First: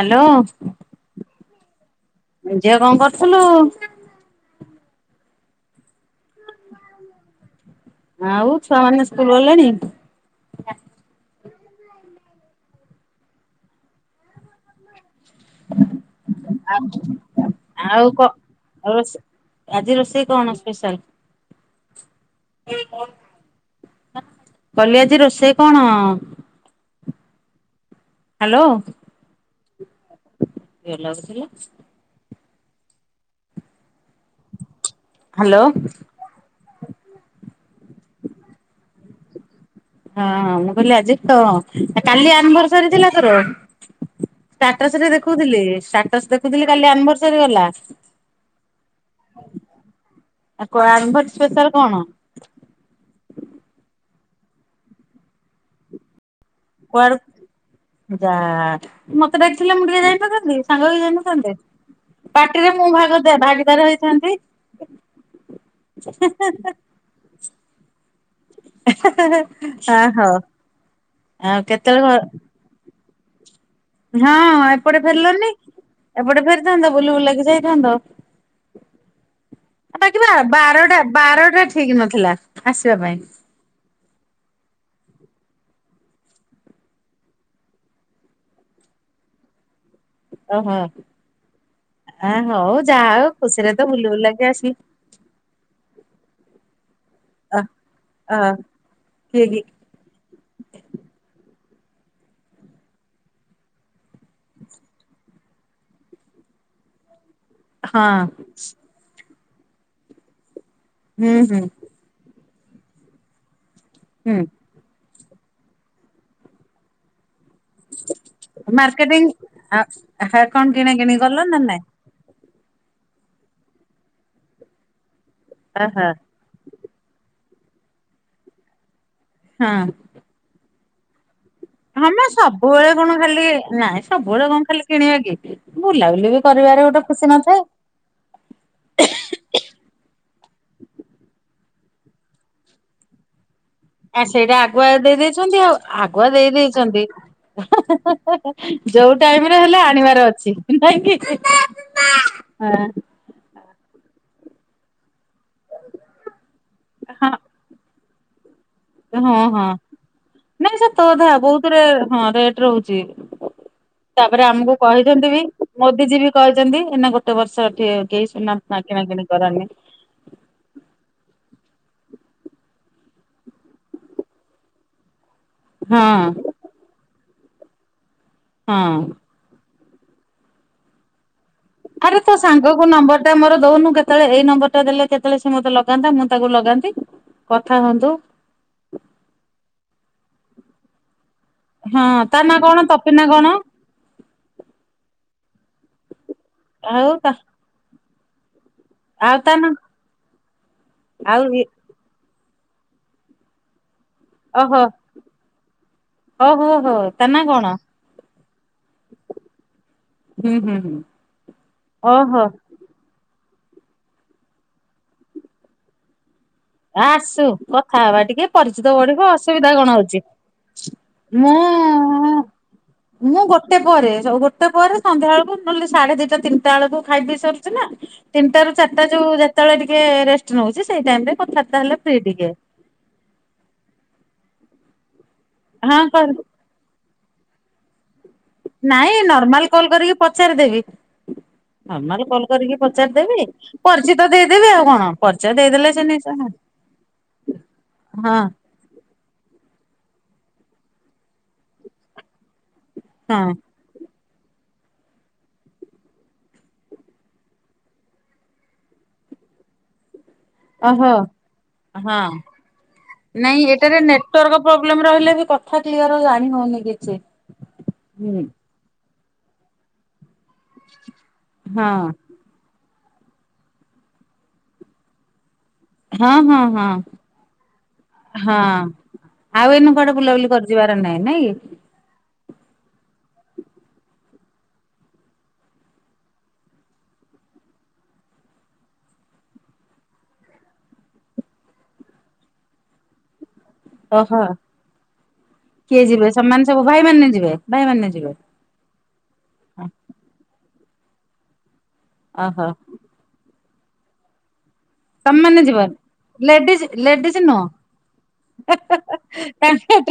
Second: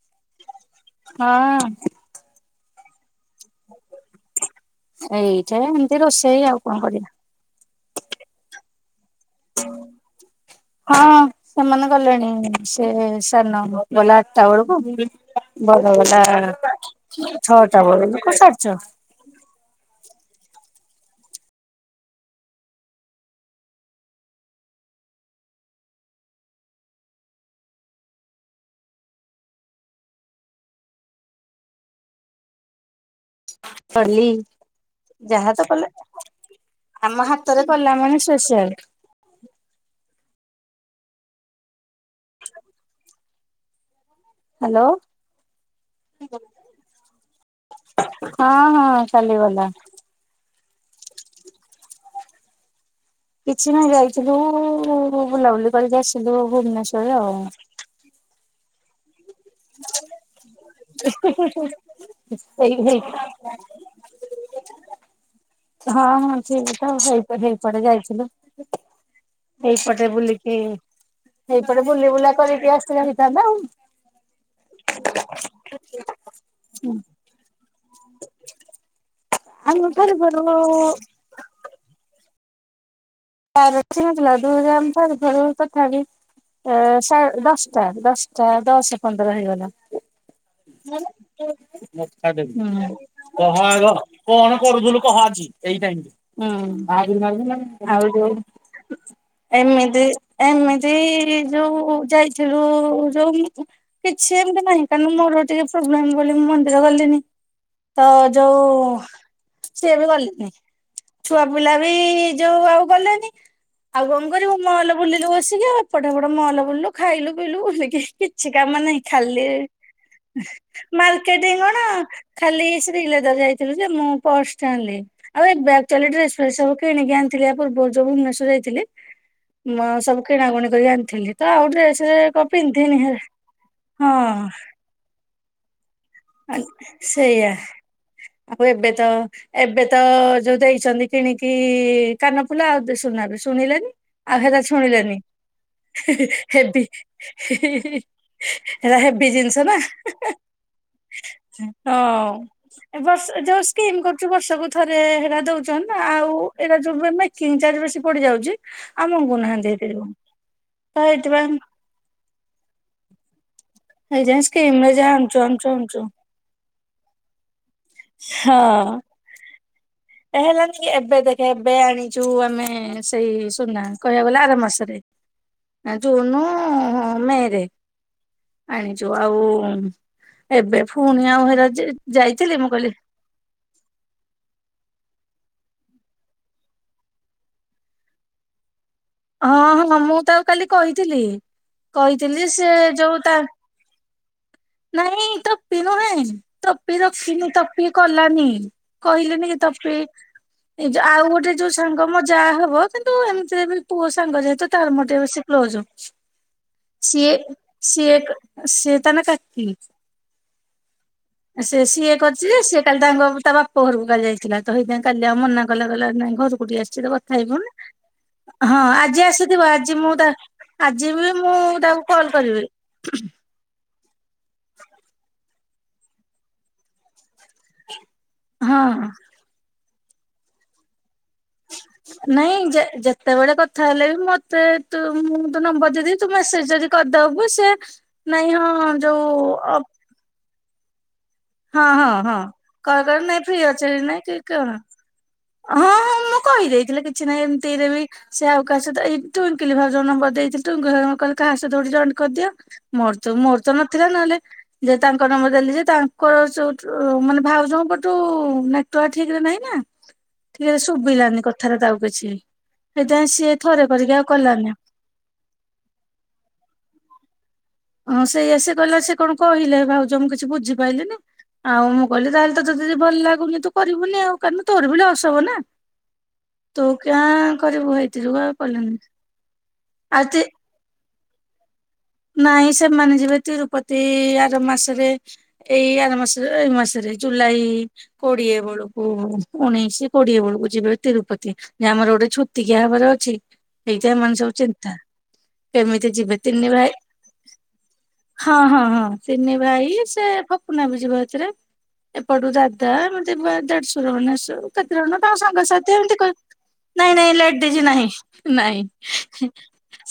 Hello ହଁ ଝିଅ କଣ କରୁଥିଲୁ ଏଇଟା ଏମିତି ରୋଷେଇ ଆଉ କଣ କରିବା ଆଉ ଛୁଆ ମାନେ ସ୍କୁଲ ଗଲେଣି ହଁ ସେମାନେ ଗଲେଣି ସେ ସାନ ଗଲା ଆଠଟା ବେଳକୁ ବଡ଼ ବଲା ଛଅଟା ବ କ ସାରଛ ରୋଷେ ଆଜି ରୋଷେଇ କଣ ସ୍ପେଶାଲ? କଲି ଆଜି ରୋଷେଇ କଣ? ହ୍ୟାଲୋ କିଏ ଲାଗୁଥିଲା? ସଲି ଯାହା ତ କଲେ ଆମ ହାତରେ ଗଲା ମାନେ ସ୍ପେଶାଲ ହଁ ମୁଁ କହିଲି ଆଜି ତ କାଲି ଆନଭରସରୀ ଥିଲା ତୋର? ହ୍ୟାଲୋ ଷ୍ଟାଟସ ରେ ଦେଖୁଥିଲି ଷ୍ଟାଟସ ଦେଖୁଥିଲି କାଲି ଆନିଭର୍ସରୀ ଗଲା। ହଁ ହଁ ଚାଲିଗଲା ଆଉ କଳାଳି ସ୍ପେଶାଲ କଣ? କିଛି ନହି ଯାଇଥିଲୁ ଉ ବୁଲାବୁଲି କରିକି ଆସିି ଥିଲୁ ଭୁବନେଶ୍ୱରରେ କୁଆଡୁ ଆଉ ଯା ମତେ ଡାକିଥିଲେ ମୁଁ ଟିକେ ଯାଇ ନଥାନ୍ତନ୍ତି ସାଙ୍ଗ ହୋଇ ଯାଇନଥାନ୍ତେ। ପାାର୍ଟିରେ ଏଇ ମୁଁ ହେଇ ଭାଗଦେ ଭାଗିଦାର ହେଇଥାନ୍ତି ହଁ ହଁ ଠିକ୍ ତ ହେଇ ହେଇପଟେ ଯାଇଥିଲୁ ଆ ଏଇପଟେ ହଉ ବୁଲିକି ଆଉ ସେଇପଟେ ବୁଲି କେତେବେଳେ ବୁଲା କରିକି ଆସିଥିଲେ ହେଇଥାନ୍ତା ଆଉ ହଁ ଏପଟେ ଫେରିଲନି ଏପଟେ ଫେରିଥାନ୍ତ ବୁଲି ବୁଲାକି ଯାଇଥାନ୍ତ ହ ଆମ ଘର ଟକିବା ଘରୁ ନା ବାରଟା ବାରଟା ଠିକ ନଥିଲା ଆସିବା ପାଇଁ ତଛିଥିଲା ଦୁ ଯାର ତଥା ବିି ଦଶଟା ଦଶଟା ଦଶ ପନ୍ଦର ହେଇଗଲା ଓହୋ ମ ଆ ହଉ ଯାହା ହଉ କହ ଖୁସିରେ ତ ଆଗ ବୁଲି ବୁଲାକି କଣ ଆସିଲି କରୁଥିଲୁ କହା ଏଇ ଟାଇମ ହୁ ଅ ଆଉ ଅ କିଏ କି ଏମିତି ଏମିତି ଯୋଉ ଯାଇଥିଲୁ ଯୋଉ କିଛି ଏମିତି ନାହିଁ କାରଣ ମୋର ଟିକେ ପ୍ରୋବ୍ଲେମ ବୋଲି ମୁଁ ମନ୍ଦିର ଗଲିନି ହଁ ତ ଯୋଉ ସିଏ ବି ଗଲେଣିି ହୁଁ ଛୁଆ ହୁଁ ପିଲା ସେଇ ଯୋଉ ଆଉ ଗଲେନି ଆଉ କଣ ହୁଁ କରିବୁ ମହଲ ବୁଲିଲୁ ବସିକି ଆଉ ଏପଟେପଟ ମହଲ ବୁଲିଲୁ ଖାଇଲୁ ପିଇଲୁ କିଛି କାମ ନାହିଁ ମାର୍କେଟିଂ ଖାଲି ଆ ହା କଣ କିଣା କିିଣି କଲ ମାର୍କେଟ ନା ନାଇଁ ଗଣ ଖାଲି ଶ୍ରୀଲେଦର ଯାଇଥିଲୁ ଯେ ମୁଁ ପ୍ରସ ଟା ଆନିଲି ଏ ଓହୋ ଵ୍ୟ ଗ ଡେ ସବୁ କିଣିକି ଆଣିଥିଲି ଆ ପ୍ରୁବରୁ ଯୋଉ ଭୁବନେଶ୍ୱର ଯାଇଥିଲି ମ ହଁ। ସବୁ କିଣାକୁଣି କରି ଆଣିଥିଲି ତ ଆଉ ଡ୍ରେସ ହଁ ମ କଣ ସବୁବେଳେ ପିନ୍ଧିନି କଣ ହେରା ଖାଲି ନାଇଁ ସବୁବେଳେ ହଁ କଣ ଖାଲି କିଣିବା କି ବୁଲାବୁଲି ବି କରିବାରେ ଗୋଟେ ଖୁସି ସେଇଆ ନଥାଏ ଆଉ ଏବେ ତ ଏବେ ତ ଯୋଉ ଦେଇଛନ୍ତି କିଣିକି କାନଫୁଲ ଆଉ ଶୁନାଟେ ଶୁଣିଲେନି ଆ ଆଗ ସେଇଟା ତା ଆଗୁଆ ଦେଇ ଶୁଣିଲନି ଦେଇଛନ୍ତି ଆଉ ଆଗୁଆ ଦେଇ ହେବି ଦେଇଛନ୍ତି। ହୀ ହି ହି ହେରା ଯୋଉ ହେବି ଟାଇମ ରେ ଜିନଷ ନା ହେଲେ ଆଣିବାର ଅଛି ନାଇଁ କି? ହ ଏ ବର୍ଷ ଯୋଉ କିମ୍ କରୁଛୁ ବର୍ଷକୁୁ ଥରେ ହେରା ଦଉଛନ୍ତି ନା ଆଉ ଏଟା ଯୋଉ ମେମେ ମେକିଂ ଚାର୍ଜ ବେଶୀ ପଡିଯାଉଛି ହଁ ହଁ ନାଇଁ ସେ ତ ଅଧା ବହୁତରେ ହଁ ରେଟ ରହୁଛି ଏଇଥିପାଇଁ ତାପରେ ସ୍କିମ୍ ଆମକୁ ରେ ଯାହା କହିଛନ୍ତି ଆଣୁଛୁ ବି ଆଣୁଛୁ ଆଣୁଛୁ ମୋଦି ଯିବି କହିଛନ୍ତି ଏ ନା ଗୋଟେ ବର୍ଷଠ କେହି ସୁନା ହଁ। କିଣା କିିଣି କରନି ଏ ହେଲାନି କି ଏବେ ଦେଖେ ଏବେ ଆଣିଛୁ ଆମେ ସେଇ ସୁନା କହିବାକୁ ଗଲା ଆର ମାସରେ [inaudible] ଆ ଜୁନ ମେ ରେ ହଁ। ଆଣିଛୁ ଆଉ ଏବେ ଫୁଣି ଆଉହେରା ଯେ ଆରେ ତୋ ସାଙ୍ଗ କୁ ନମ୍ବର ସେ ମୋର ଦଉନୁ କେତେବେଳେ ଏଇ ନମ୍ବର ଟା ଦେଲେ କେତେବେଳେ ସେ ମତେ ଲଗନ୍ତା ମୁଁ ତାକୁ ଲଗାନ୍ତି। କଥା ହୁଅନ୍ତୁ। ହଁ ହଁ ମୁଁ ତ ଆଉ କାଲି କହିଥିଲି। ହଁ ତା କହିଥିଲି ଯେ ନା ସେ କଣ ତପି ଯୋଉ ନା ତା କଣ? ନାଇଁ ଟପି ନୁହେଁ ଟପି ଆଉ ତା ରଖିନି ଟପି କଲାନି। ଆଉ କହିଲେନି ତା କି ନା ତପି ଏଉ ଆଉ ଗୋଟେ ଯୋଉ ସାଙ୍ଗ ମୋ ଜା ହବ କିନ୍ତୁ ଏମିତିରେ ବି ପୁଅ ସାଙ୍ଗ ଯେହେତୁ ଓହୋ ତାର ମେର ଟିକେ ବେଶୀ କ୍ଲୋଜ ହଉଚି ଓହୋ ହୋ ତା ସିଏ ନା କଣ? ସିଏ ସିଏ ତାହାଲେ କାଟତି ହୁଁ ହୁଁ ହୁଁ। ସେ ସିଏ ଓହୋ କରିଛି ସିଏ କାଲି ତାଙ୍କ ତା ବାପା ଘରକୁ କାଲି ଯାଇଥିଲା ତ ହେଇଯ କାଲି ଆଉ ମନା କଲାଗଲା ନାଇଁ ଘର ଆସୁ କଥା ହବା ଟିକେ। ହଁ ପରିଚିତ ଆଜି ବଢିବ ଆସିଥିବ ଅସୁବିଧା କଣ ଆଜି ମୁଁ ହଉଛି ତା ଆଜି ବି ତାକୁ କଲ୍ ମୁଁ କରିବି ମୁଁ ଗୋ ଗୋଟେ ପରେ ସ ଗୋଟେ ପରେ ସନ୍ଧ୍ୟା ବେଳକୁ ନହେଲେ ସାଢେ ଦିଟା ତିନିଟା ବେଳକୁ ଖାଇ ବିି ସରିଛି ନା। ତିନିଟ ରୁ ହଁ। ଚାରିଟା ଯୋଉ ଯେତେବେଳେ ଟିକେ ରେଷ୍ଟ ନଉଛି ସେଇ ଟାଇମ ରେ କଥାବାର୍ତ୍ତା ହେଲେ ଫ୍ରି ଟିକେ। ନାଇଁ ଯେତେବେଳେ କଥା ହେଲେ ବି ମତେ ତୁ ମୁଁ ତ ନମ୍ବର ହଁ ଦେଇଦି କହ ତୁ ମେସେଜ ଯଦି କରିଦେବୁ ସେ ନାଇଁ ହଁ। ନାଇଁ ଯୋଉ ନର୍ମାଲ ଅ କଲ କରିକି ପଚାରିଦେବି। ହଁ ହଁ ହମ ହଁ କଲ କରିକି କଲ୍ କରେ ନାଇଁ ପଚାରିଦେବି ଫ୍ରି ଅଛି ପରିଚୟ ନାଇଁ ତ କି ଦେଇଦେବି ଆଉ କଣ ପରିଚୟ ହଁ ଦେଇଦେଲେ ସେ ହଁ ନେଇ ମୁଁ କହିଦେଇଥିଲି କିଛି ନାହିଁ ଏମିତି ରେ ବି ସେ ଆଉ କାହା ସତଇ ତ୍ଟୁଙ୍କଲି ଭାଉଜ ନବର୍ ଦେଇଥିଲି ତ୍ଟୁଙ୍କଲି କହିଲେ କାହା ସହିତ ଜଏଣ୍ଟ କରିଦିଅ। ମୋର ତ ହଁ ମୋର ତ ନଥିଲା ନହେଲେ ଯେ ତାଙ୍କ ନମ୍ବର ଦେଲି ଯେ [inaudible] ମାନେ ଭାଉଜଙ୍କୁ ନେଟୱର୍କ ଠିକ ରେ ନାହିଁ ନା। ଟିକେ ଓହୋ ଶୁଭିଲାନି କଥାରେ ତାଉ ହଁ। କିଛି ସେଇଥିପାଇଁ ନାଇଁ ସିଏ ଥରେ ଏଟାରେ କରିକି ଆଉ ନେଟୱାର୍କ କଲାନି। ପ୍ରୋବ୍ଲେମ ରହିଲେ ବି କଥା କ୍ଲିଅର ଜାଣି ହଉନି କିଛି। ହଁ ହୁଁ ସେଇ ଏସି ଗିଲା ସେ କଣ କହିଲେ ଭାଉଜ ମୁଁ କିଛି ବୁଝିପାରଲିିନି। ହଁ ଆଉ ମୁଁ କହିଲି ତାହେଲେ ତତେ ତଦ ଯଦି ଭଲ ଲାଗୁନି ତୁ କରିବୁନି ଆଉ କାର ତୋର ଭଳି ଅସ ହବ ନା। ହଁ ହଁ ତୁ ହଁ କାଁ କରିବୁ ହେଇଥି ଯୋଗୁ ହଁ ଆଉ କଲିନି ଆଉ ଏଇନେ କୁଆଡେ ଆଉ ତି ବୁଲାବୁଲି କରି ଯିବାର ନାଇଁ ନାଇଁ। ନାଇଁ ସେମାନେ ଯିବେ ତିରୁପତି ଆର ମାସରେ। ଏଇ ଆର ମାସ ଏଇ ମାସରେ ଜୁଲାଇ କୋଡିଏ ବେଳକୁ ଉଣେଇଶି କୋଡିଏ ବେଳକୁ ଯିବେ ତିରୁପତି। ଯେ ଆମର ଗୋଟେ ଛୁତିିକିଆ ଭାବରେ ଅଛି। ସେଇଥିପାଇଁ ଏମାନେ ଓହୋ ସବୁ ଚିନ୍ତା। କିଏ କେମିତି ଯିବେ ସେମାନେ ତିନି ସବୁ ଭାଇ ଭାଇମାନେେ ଯିବେ ଭାଇମାନେ ଯିବେ। ହଁ ହଁ ହଁ ତିିନି ଭାଇ ସେ ଫପୁନା ବି ଯିବ ଏଥିରେ ଏପଟୁ ଓହୋ ଦାଦା ବା ଦେଢ଼ଶ ମାନେ ଏଇ ସବୁ। ର ତାଙ୍କ ତମେ ମାନେ ଯିବନି। ସାଙ୍ଗସଥି ଏମତି ଲେଡିଜ ନାଇଁ ନାଇଁ ଲେଡିଜ ଲେଟ ଦେଇଛି ନହିଁ ନାଇଁ।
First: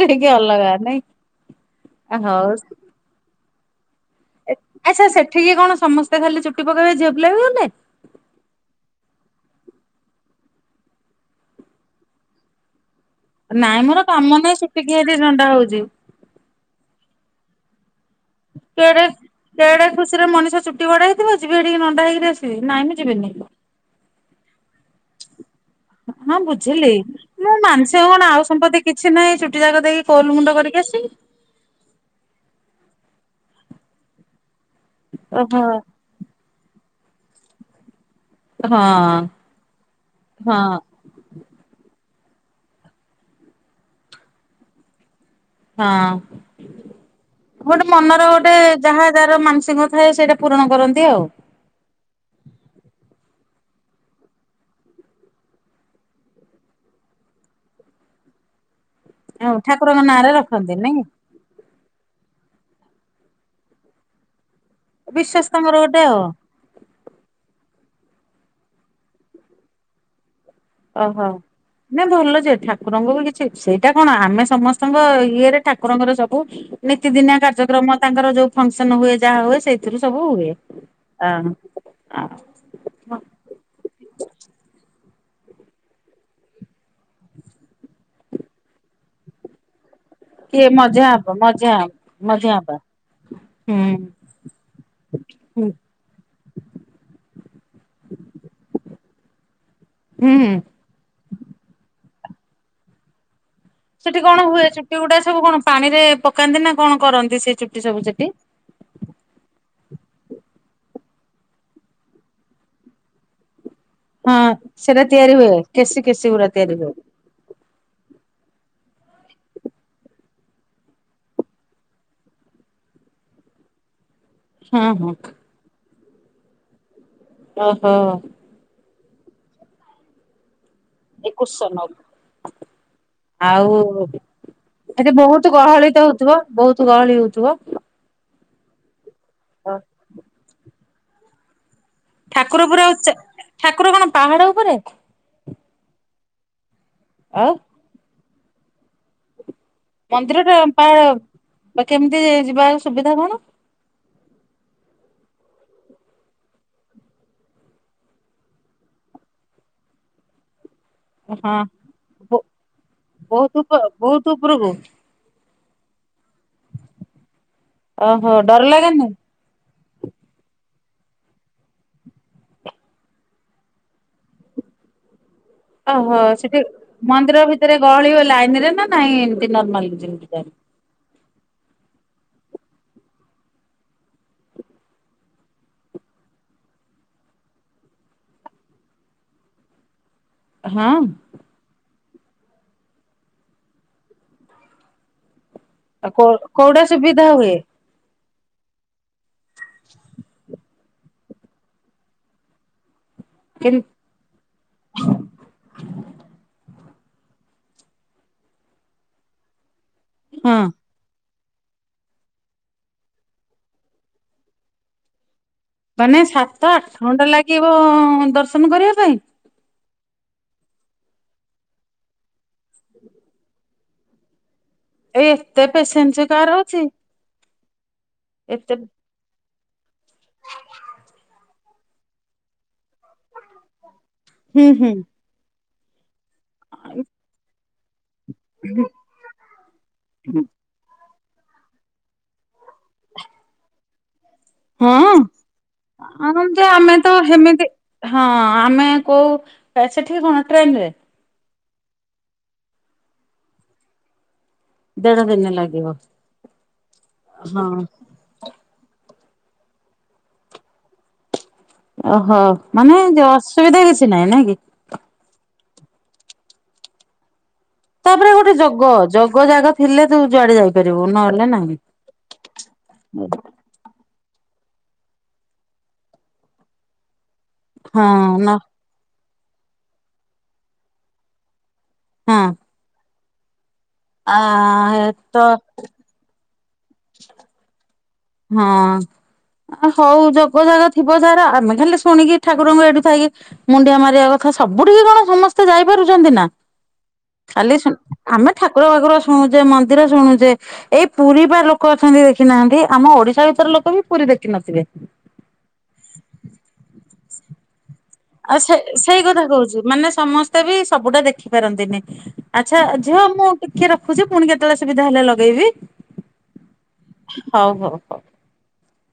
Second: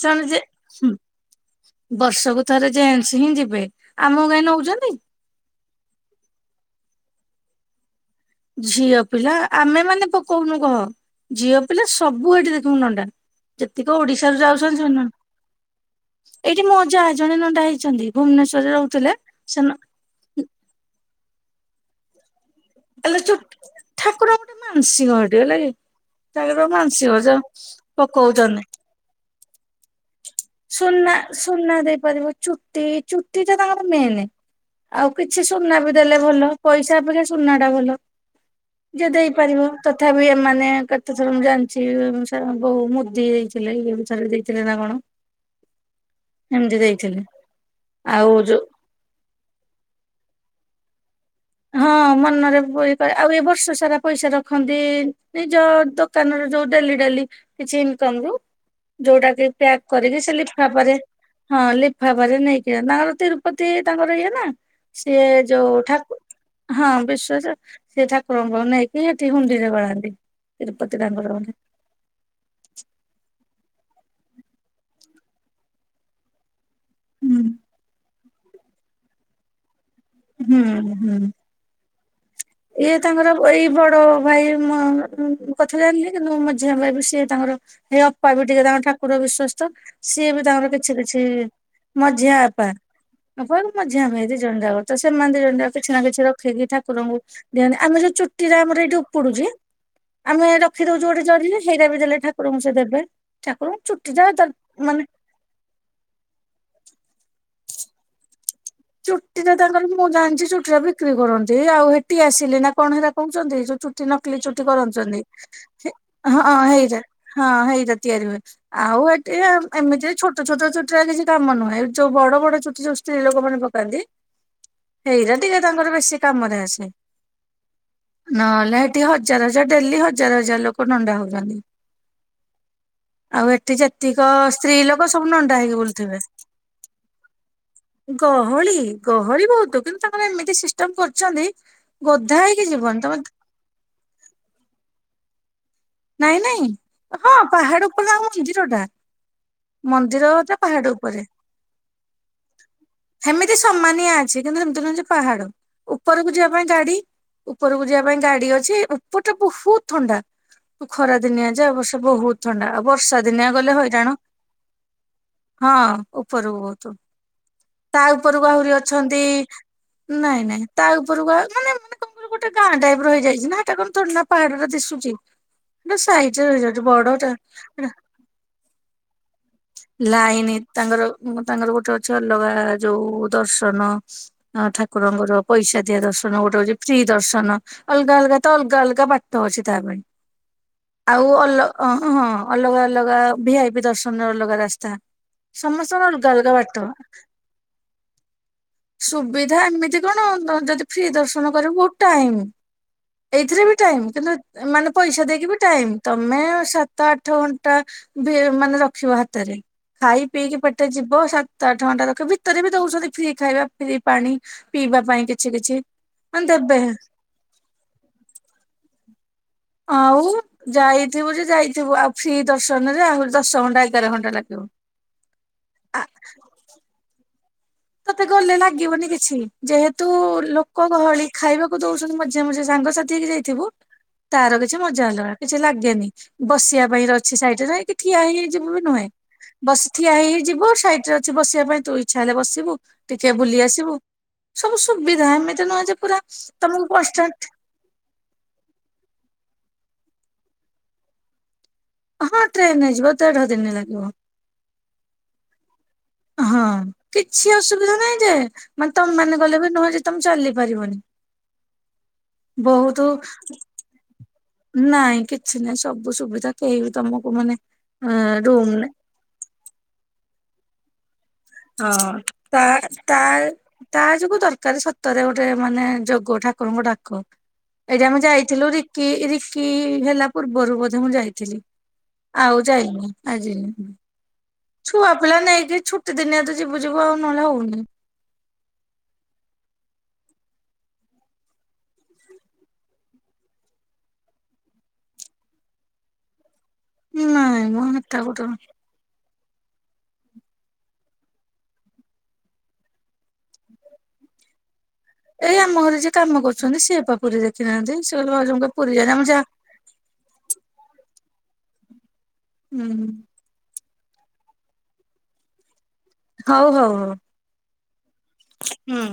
ସେମାନେ ଯେ ଅଲଗା ନାଇଁ। ବର୍ଷକୁ ହଉ। ଥରେ ଜେଣ୍ଟସ ହିଁ ଯିବେ ଆମକୁ କାଇହିଁ ନଉଛନ୍ତି। ଆଚ୍ଛା ସେଠିକି କଣ ସମସ୍ତେ ଖାଲି ଚୁଟି ପକେଇବା ଝିଅ ପୁଲା ବି ଗଲେ। ଝିଅ ପିଲା ଆମେ ମାନେ ପକଉନୁ କହ ଝିଅ ପିଲା ସବୁ ଏଇଠି ଦେଖିବୁ ନଣ୍ଡା। ନାଇଁ ଯେତିକି ମୋର ଓଡିଶାରୁ କାମ ନାହିଁ ଯାଉଛନ୍ତି ସେଠିକି ହେଠି ସେମାନେ କିଏ ନଣ୍ଡା ହଉଛି। ଏଇଠି ମଜା ଜଣେ ନଣ୍ଡା ହେଇଛନ୍ତି। ଭୁବନେଶ୍ଵରରେ କେଡେ ରହୁଥିଲେ ସେ କେଡେ ଖୁସି ରେ ମଣିଷ ଚୁଟି ବଡା ହେଇଥିବ ଯିବି ଏଠିକି ନଣ୍ଡା ହେଇକି ଆସିବି ନାଇଁ। ଯିବିନି। ଠାକୁରଟେ ମାନସିିଂଡଲ ହେଲେ କି ହଁ ଠାକୁର ବୁଝିଲି ମାନସିକ ମୁଁ ମାଂସ କଣ ଆଉ ପକଉଛନ୍ତି ସମ୍ପତ୍ତି କିଛି ନାହିଁ ଚୁଟି ଯାକ ଦେଇକି କୋଲ ମୁଣ୍ଡ କରିକି ଆସିବି। ସୁନା ସୁନା ଦେଇପାରିବ ଚୁଟି ଚୁଟି ଟା ତାଙ୍କର ମେନ୍। ଆଉ କିଛି ଓହୋ ସୁନା ବି ଦେଲେ ଭଲ ପଇସା ଅପେକ୍ଷା ସୁନା ଟା ଭଲ। ହଁ ଯ ଦେଇ ହେଇପାରିବ ତଥାପି ହଁ ଏମାନେ ଏତେଥର ମୁଁ ଜାଣିଛି ବୋଉ ମୁଦି ଦେଇଥିଲେ [unintelligible] ଦେଇଥିଲେ ନା କଣ। ହଁ ଏମିତି ଦେଇଥିଲେ ଗୋଟେ ମନର ଆଉ ଗୋଟେ ଯୋଉ ଯାହା ଯାହାର ମାନସିକ ଥାଏ ସେଇଟା ପୂରଣ କରନ୍ତି ଆଉ। ହଁ ମନରେ ଆଉ ଏ ବର୍ଷ ସାରା ପଇସା ରଖନ୍ତି ନିଜ ଦୋକାନ ଯୋଉ ଡେଲି ଡେଲି କିଛିି ଇନକମ୍ ରୁ ଯୋଉଟା କି ଆଉ ପ୍ୟାକ୍ ଠାକୁରଙ୍କ କରିକି ନାଁରେ ସେ ରଖନ୍ତି ଲିଫାପା ନାଇଁ ରେ ହଁ ଲିଫାପା ରେ ନେଇକି ତାଙ୍କର ତିରୁପତି ତାଙ୍କର ଇଏ ନା କି ସିଏ ବିଶ୍ଵାସ ଯୋଉ ତାଙ୍କର ଗୋଟେ ଆଉ। ଠାକୁ ହଁ ବିଶ୍ୱାସ ସେଏ ଠାକୁରଙ୍କ ନେଇକି ସେଠି ହୁଣ୍ଡିରେ ଗଳାନ୍ତି। ତିରୁପତି ଅ ତାଙ୍କର ହ। ଗଲେ ନାଁ ଭଲଯେ ଠାକୁରଙ୍କୁ ବି କିଛି ସେଇଟା କଣ ଆମେ ସମସ୍ତଙ୍କ ଇଏରେ ଠାକୁରଙ୍କର ସବୁ ହୁଁ ନିତିଦିନିଆ କାର୍ଯ୍ୟକ୍ରମ ତାଙ୍କର ଯୋଉ ଫଙ୍କସନ ହୁଏ ଯାହା ହୁଏ ସେଇ ସେଥିରୁ ସବୁ ହୁଏ ହୁଁ। ହୁଁ ଆଁ ଆ। ଇଏ ତାଙ୍କର ଏଇ ବଡ ଭାଇ କଥା ଜାଣିନି କିନ୍ତୁ ମଝିଆ ଭାଇ ବି ସିଏ ତାଙ୍କର ହେ ଅପା ବି ଟିକେ ତାଙ୍କର ଠାକୁର ବିଶ୍ଵସ ତ। ସିଏ ବି କିଏ ତାଙ୍କର କିଛି ମଝିଆ କିଛି ବାପା ମଝିଆ ମଝିଆ ଅପା ଅପା ହୁଁ। ମଝିଆ ଭାଇ ଦି ଜଣ ଯାକ। ତ ସେମାନେ ଦି ଜଣ ହୁଁ ଯାକ କିଛି ନା କିଛି ରଖିକି ଠାକୁରଙ୍କୁ ଦିଅନ୍ତି, ଆମେ ଯୋଉ ଚୁଟି ରେ ଆମର ଏଇଠି ଉପୁଡୁଛି ହୁଁ ଆମେ ହୁଁ। ରଖିଦଉଛୁ ଗୋଟେ ଜରିରେ ସେଇଟା ବି ଦେଲେ ଠାକୁରଙ୍କୁ ସେ ଦେବେ ଠାକୁର ସେଠି କଣ ହୁଏ ଚୁଟି ଗୁଡା ସବୁ କଣ ପାଣି ରେ ପକାନ୍ତି ନା କଣ କରନ୍ତି ସେ ଚୁଟି ସବୁ ସେଠି? ଚୁଟି ଟା ତାଙ୍କର ମୁଁ ଜାଣିଛି ଚୁଟି ରା ବିକ୍ରି କରନ୍ତି ଆଉ ହେଠି ଆସିଲି ନା କଣ ହେରା କହୁଛନ୍ତି ଏଯୋଉ ଚୁ ଚ ନକଲି ହଁ ଚୁଟି ସେଟା କରୁଛନ୍ତି ତିଆରି ହୁଏ କେଶୀ କେଶୀ ହଁ ଗୁରା ତିଆରି ହୁଏ। ହେଇରା ହଁ ହେଇରା ତିଆରି ହୁଏ। ଆଉ ଏଠି ଏମିତି ଛୋଟ ଛୋଟ ଚୁଟିର କିଛି କାମ ନୁହେଁଇ ଯଉ ବଡ ବଡ ଚୁଟି ଯୋ ସ୍ତ୍ରୀ ଲୋକମାନେ ପ କାନ୍ତି, ହଁ ହଁ ସେଇରା ଟିକେ ତାଙ୍କର ବେଶୀ କାମରେ ଅସେ। ଓହୋ। ନହଲେ ଏଠି ହଜାର ହଜାର ଡେଲି ହଜାର ହଜାର ଲୋକ ନଣ୍ଡା ଏ ହଉଛନ୍ତି। କୁସନ [inaudible] ଏଠି ଆଉ ଯେତିକ ସ୍ତ୍ରୀ ଲୋକ ଏଠି ସବୁ ବହୁତ ନଣ୍ଡା ହେଇକି ଗହଳି ତ ବୁଲୁଥିବେ। ହଉଥିବ ବହୁତ ଗହଳି ହଉଥିବ। ଗହଳି ଗହଳି ବହୁତ କିନ୍ତୁ ତାଙ୍କର ଏମିତି ସିଷ୍ଟମ କରୁଛନ୍ତି। ଠାକୁର ପୁରା ଆଉ ଠାକୁର କଣ ପାହାଡ ଉପରେ। ନାଇଁ ନାଇଁ ହଁ ଆଉ ପାହାଡ ଉପରେ ଆାମ ମନ୍ଦିର ଟା। ମନ୍ଦିର ଟା ପା ବା କେମିତି ଯିବା ସୁବିଧା କଣ? ସେମିତି ସମାନିଆ ଅଛି କିନ୍ତୁ ଏମିତି ନୁହେଁ ଯେ ପାହାଡ ଉପରକୁ ଯିବା ପାଇଁ ଗାଡି ଉପରକୁ ଯିବା ପାଇଁ ଗାଡି ଅଛି ଉପରଟା ବହୁତ ଥଣ୍ଡା। ତୁ ଖରା ଦିନିଆ ହଁ। ଯା ବର୍ଷେ ବହୁତ ଥଣ୍ଡା ଆଉ ବର୍ଷା ଦିନିଆ ବହୁତ ଉପ ଗଲେ ହଇରାଣ। ବହୁତ ଉପରକୁ ହଁ ଉପରକୁ ବହୁତ ତା ଓହୋ ଉପରକୁ ଡର ଆହୁରି ଲାଗେନି ଅଛନ୍ତି। ନାଇଁ ନାଇଁ ତା ଉପରକୁ ଆଉ ମାନେ ଗୋଟେ ଗାଁ ଟାଇପର ହେଇ ଯାଇଛି ନା ସେଟା କଣ ଥୋଡିନା କଣ ପାହାଡ ଟା ଦିଶୁଛି। ହେଟା ଓହୋ ସାଇଡ ରେ ସେଠି ରହିଯାଉଛି ବଡ ଟା ମନ୍ଦିର ଭିତରେ ଗହଳିି ହୁଏ ଲାଇନ ରେ ନା ନାଇଁ ଏମତି ନର୍ମାଲ ଯେମିତି ଲାଇନ ପାରି। ତାଙ୍କର ତାଙ୍କର ଗୋଟେ ଅଛି ଅଲଗା ଯୋଉ ଦର୍ଶନ। ହଁ ଠାକୁରଙ୍କର ପଇସା ଦିଆ ଦର୍ଶନ ଗୋଟେ ହଉଛି ଫ୍ରି ଦର୍ଶନ। ଅଲଗା ଅଲଗା ତ ଅଲଗା ଅଲଗା ବାଟ ଅଛି ତା ପାଇଁ। ହଁ ଆଉ ଅଲ ହଁ ଅଲଗା ଅଲଗା ଭିଆଇପି ଦର୍ଶନ ର ଅଲଗା ରାସ୍ତା। ସମସ୍ତଙ୍କ ର ଆଉ କୋ ଅଲଗା ଅଲଗା କୋଉଟା ବାଟ। ସୁବିଧା ହୁଏ ସୁବିଧା ଏମିତି କଣ ଯଦି ଫ୍ରି ଦର୍ଶନ କରିବ ବହୁତ ଟାଇମ। ଏଇଥିରେ ବି କେମ ଟାଇମ କିନ୍ତୁ ମାନେ ପଇସା ଦେଇକି ବି ଟାଇମ ତମେ ସାତ ଆଠ ଘଣ୍ଟା ମାନେ ରଖିବ ହାତରେ। ଖାଇ ହଁ ପିଇକି ପେଟେ ଯିବ। ସାତ ଆଠ ଘଣ୍ଟା ରଖ ଭିତରେ ବି ଦଉଛନ୍ତି ଫ୍ରି ଖାଇବା ଫ୍ରି ପାଣି ପିଇବା ପାଇଁ କିଛି କିଛି। ମାନେ ସାତ ଆଠ ଘଣ୍ଟା ଲାଗିବ ଦର୍ଶନ କରିବା ପାଇଁ? ଆଉ। ଯାଇଥିବୁ ଯେ ଯାଇଥିବୁ ଆଉ ଫ୍ରୀ ଦର୍ଶନରେ ଆହୁରି ଦଶ ଘଣ୍ଟା ଏଗାର ଘଣ୍ଟା ଲାଗିବ। ଏଇ ଏତେ ପେସେନ୍ସ କାର ଅଛି। ତତେ ଗଲେ ଏତେ ଲାଗିବନି କିଛି। ଯେହେତୁ ଲୋକ ଗହଳି ଖାଇବାକୁ ଦଉଛନ୍ତି ମଝେ ମଝେ ସାଙ୍ଗସାଥି ହେଇକି ଯାଇଥିବୁ। ତାର ହୁଁ କିଛି ହୁଁ ମଜା ଅଲଗାକିଛି ଲାଗେନି ବସିବା ପାଇଁ ର ଅଛି ସାଇଡରେ ନାଇଁ କି ଠିଆ ହେଇ। ଯିବୁ ବି ନୁହେଁ ବସି ଥିଆ ହେଇ ଯିବୁ ସାଇଡ ରେ ଅଛି ବସିବା ପାଇଁ ତୁ ଇଚ୍ଛା ହେଲେ ବସିବୁ। ଟିକେ ବୁଲି ଆସିବୁ ସବୁ ହଁ। ସୁବିଧା ଏମିତି ନୁହେଁ ଯେ ପୁରା ହଁ ଯେ ତମକୁ ଆମେ ବସ ତ ଷ୍ଟାଣ୍ଡ। ହେମିତି ହଁ ଆମେ କୋଉ ସେଠିକି କଣ ଟ୍ରେନ ରେ। ହଁ ଟ୍ରେନ ରେ ଯିବ ଦେଢ ଦିନ ଲାଗିବ। ଦେଢ ଦିନ ଲାଗିବ। ହଁ କିଛି ହଁ ଅସୁବିଧା ନାହିଁ ଯେ ମାନେ ତମ ମାନେ ଗଲେ ବି ନୁହଁ ଯେ ତମେ ଚାଲି ପାରିବନି। ଓହୋ ମାନେ ବହୁତ ଅସୁବିଧା କିଛି ନାହିଁ ନାଇଁ କି। ନାଇଁ କିଛି ନାଇଁ ସବୁ ସୁବିଧା କେହି ବି ତମକୁ ମାନେ ତାପରେ ଗୋଟେ ରୁମ୍ ଯୋଗ ଜଗ ଜାଗ ଥିଲେ ତୁ ଯୁଆଡେ ଯାଇପାରିବୁ ନହେଲେ ନାହିଁ। ହଁ ତା ତା ତା ଯୋଗୁ ଦରକାର ସତରେ ଗୋଟେ ମାନେ ଯୋଗ ଠାକୁରଙ୍କୁ ଡାକ। ଏଇଠି ହଁ ଆମେ ନ ଯାଇଥିଲୁ ରିକି ରିକି ହେଲା ପୂର୍ବରୁ ବୋଧେ ମୁଁ ଯାଇଥିଲି ହଁ ଆଉ। ଯାଇନି ଆଜି। ଆ ଛୁଆ ତ ପିଲା ନେଇକି ଛୁଟି ଦିନିଆ ତ ଯିବୁ ଯିବୁ ଆଉ ନହେଲେ ହଉନି। ହଁ। ହଉ ଯୋଗ ଜାଗ ଥିବ ଯାର ଆମେ ଖାଲି ଶୁଣିକି ଠାକୁରଙ୍କୁ ଏଇଠୁ ଥାଇକି ମୁଣ୍ଡିଆ ମାରିବା କଥା ସବୁଠିକି କଣ ସମସ୍ତେ ଯାଇପାରୁଛନ୍ତି ନା। ନାଇଁ ଖାଲି ମ ଶ ହେଟା ଗୋଟେ ଆମେ ଠା ଠାକୁର ବାକୁର ଶୁଣୁଛେ ମନ୍ଦିର ଶୁଣୁଛେ ଏଇ ପୁରୀ ବା ଲୋକ ଅଛନ୍ତି ଦେଖିନାହାନ୍ତି। ଆମ ଓଡିଶା ଭିତରେ ଲୋକ ବି ପୁରୀ ଦେଖିନଥିବେ। ଏଇ ଆମ ଘରେ ଯିଏ କାମ କରୁଛନ୍ତି ସିଏ ପା ପୁରୀ ଦେଖିନାହାନ୍ତି ସେ କହିଲେ ଭାଉଜ ଆଉ ମୁଁ ତ ସେ ପୁରୀ ଯାଏ ସେଇ ଆମର କଥା ଯାହା। ମାନେ ସମସ୍ତେ ବି ସବୁଟା ଦେଖିପାରନ୍ତିନି ଆଚ୍ଛା ହୁଁ ଝିଅ ମୁ ଦେଖି ରଖୁଛି ପୁଣି କେତେବେଳେ ସୁବିଧା ହେଲେ ଲଗେଇବି। ହଉ ହଉ ହଉ ହଉ ହଉ ହଉ। ହୁଁ।